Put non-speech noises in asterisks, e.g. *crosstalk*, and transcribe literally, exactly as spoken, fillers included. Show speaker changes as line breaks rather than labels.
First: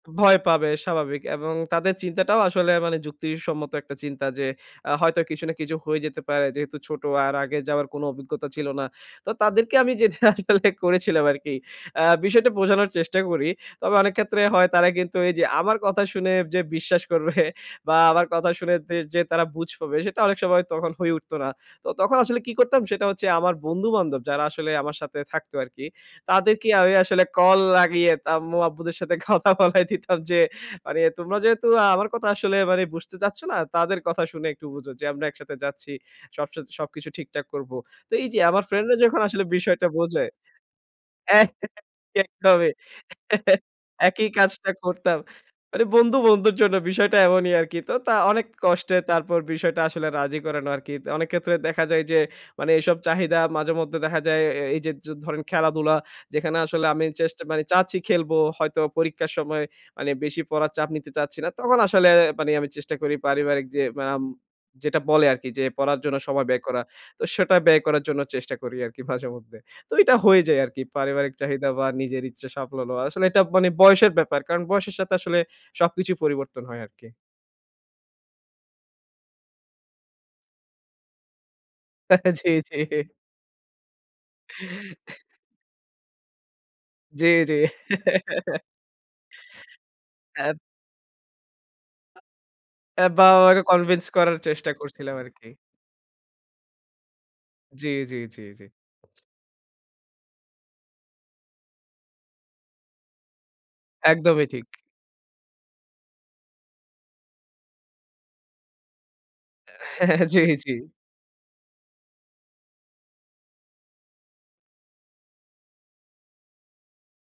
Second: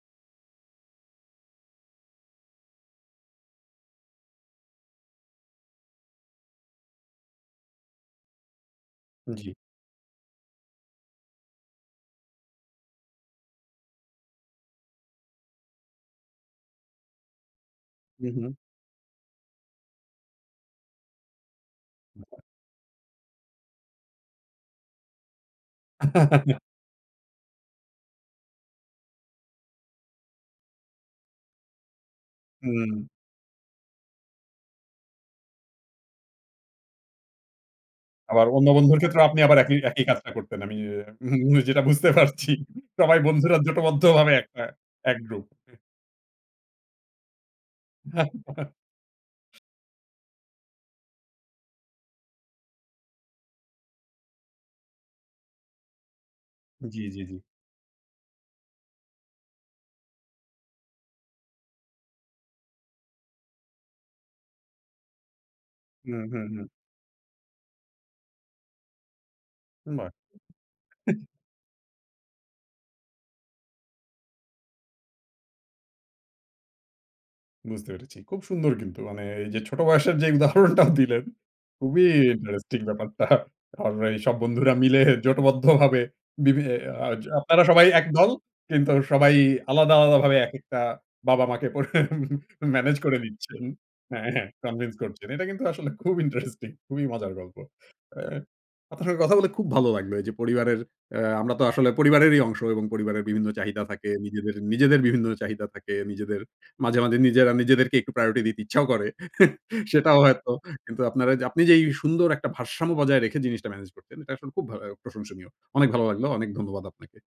ভয় পাবে স্বাভাবিক, এবং তাদের চিন্তাটাও আসলে মানে যুক্তি সম্মত একটা চিন্তা যে, আ হয়তো কিছু না কিছু হয়ে যেতে পারে যেহেতু ছোট আর আগে যাওয়ার কোন অভিজ্ঞতা ছিল না। তো,
জি।
তাদেরকে আমি যেটা আসলে করেছিলাম আরকি। আ বিষয়টা বোঝানোর চেষ্টা করি। তবে অনেক ক্ষেত্রে হয় তারা কিন্তু এই যে, আমার কথা শুনে যে, বিশ্বাস করবে বা আমার
হু,
কথা
হু।
শুনে যে তারা বুঝ পাবে সেটা অনেক সময় তখন হয়ে উঠত না। তো তখন আসলে কি করতাম সেটা হচ্ছে আমার বন্ধু বান্ধব যারা আসলে আমার সাথে থাকতো আরকি।
*laughs*
তাদেরকে আমি আসলে কল লাগিয়ে আম্মু আব্বুদের সাথে কথা বলায় দিতাম যে মানে তোমরা যেহেতু আমার কথা আসলে
হুম।
বুঝতে চাচ্ছ না, তাদের কথা শুনে একটু বুঝো যে আমরা একসাথে যাচ্ছি। সব স সবকিছু ঠিকঠাক করব। তো এই যে
আবার
আমার
অন্য
ফ্রেন্ড রা
বন্ধুর
যখন
ক্ষেত্রেও আপনি,
আসলে
আবার একই
বিষয়টা
একই
বোঝে
কাজটা করতেন। আমি,
অ্যা হবে।
যেটা বুঝতে পারছি সবাই বন্ধুরা
*laughs* একদমই একই
জোটবদ্ধভাবে একটা
কাজটা
এক
করতাম।
গ্রুপ।
মানে বন্ধু বন্ধুর জন্য বিষয়টা এমনই আরকি। তো, তা অনেক কষ্টে তারপর
*chuckles*
বিষয়টা আসলে রাজি করানো আরকি। অনেক ক্ষেত্রে দেখা যায় যে, মানে এসব চাহিদা মাঝেমধ্যে দেখা যায়। এই যে, ধরেন খেলাধুলা, যেখানে আসলে
জি,
আমি
জি,
চেষ্ট
জি।
মানে চাচ্ছি খেলবো। হয়তো পরীক্ষার সময় মানে বেশি পড়ার চাপ নিতে চাচ্ছি না। তখন আসলে মানে আমি চেষ্টা করি পারিবারিক যে আম যেটা বলে আরকি, যে পড়ার জন্য
হুম, হুম,
সময় ব্যয়
হুম।
করা। তো সেটা ব্যয় করার জন্য চেষ্টা করি আরকি মাঝে মধ্যে। তো
বাহ!
এটা হয়ে যায় আরকি।
*chuckles*
পারিবারিক চাহিদা বা নিজের ইচ্ছা সফল হওয়া। আসলে এটা মানে বয়সের ব্যাপার। কারণ বয়সের সাথে আসলে সবকিছুই পরিবর্তন হয় আরকি।
বুঝতে পেরেছি। খুব সুন্দর কিন্তু মানে এই যে ছোট বয়সের যে উদাহরণটাও দিলেন খুবই
*laughs* জি, জি।
ইন্টারেস্টিং ব্যাপারটা। কারণ এই সব বন্ধুরা মিলে জোটবদ্ধভাবে বিভি আ
জি, জি।
আপনারা সবাই একদল
*laughs*
কিন্তু সবাই আলাদা, আলাদা ভাবে এক
ধ্যাত।
একটা বাবা মাকে। *chuckles* মেনেজ করে
বাবা মারে,
দিচ্ছেন।
কনভিন্স
হ্যাঁ,
করার
হ্যাঁ
চেষ্টা
convince
করছিলাম
করছেন। এটা
আরকি।
কিন্তু আসলে খুব ইন্টারেস্টিং খুবই মজার গল্প।
জি, জি,
আ
জি, জি।
আপনার সাথে কথা বলে খুব ভালো লাগলো। এই যে, পরিবারের আ আমরা তো আসলে পরিবারেরই অংশ এবং পরিবারের বিভিন্ন চাহিদা থাকে।
একদমই, ঠিক। *clicks tongue*
নিজেদের বিভিন্ন চাহিদা থাকে। নিজেদের মাঝে মাঝে নিজেদেরকে একটু প্রায়োরিটি দিতে ইচ্ছাও করে, *chuckles* সেটাও
*chuckles* জি,
হয়তো।
জি।
কিন্তু আপনি যে এই সুন্দর একটা ভারসাম্য বজায় রেখে জিনিসটা ম্যানেজ করতেন, এটা আসলে খুব ভা প্রশংসনীয়। অনেক ভালো লাগলো। অনেক ধন্যবাদ আপনাকে।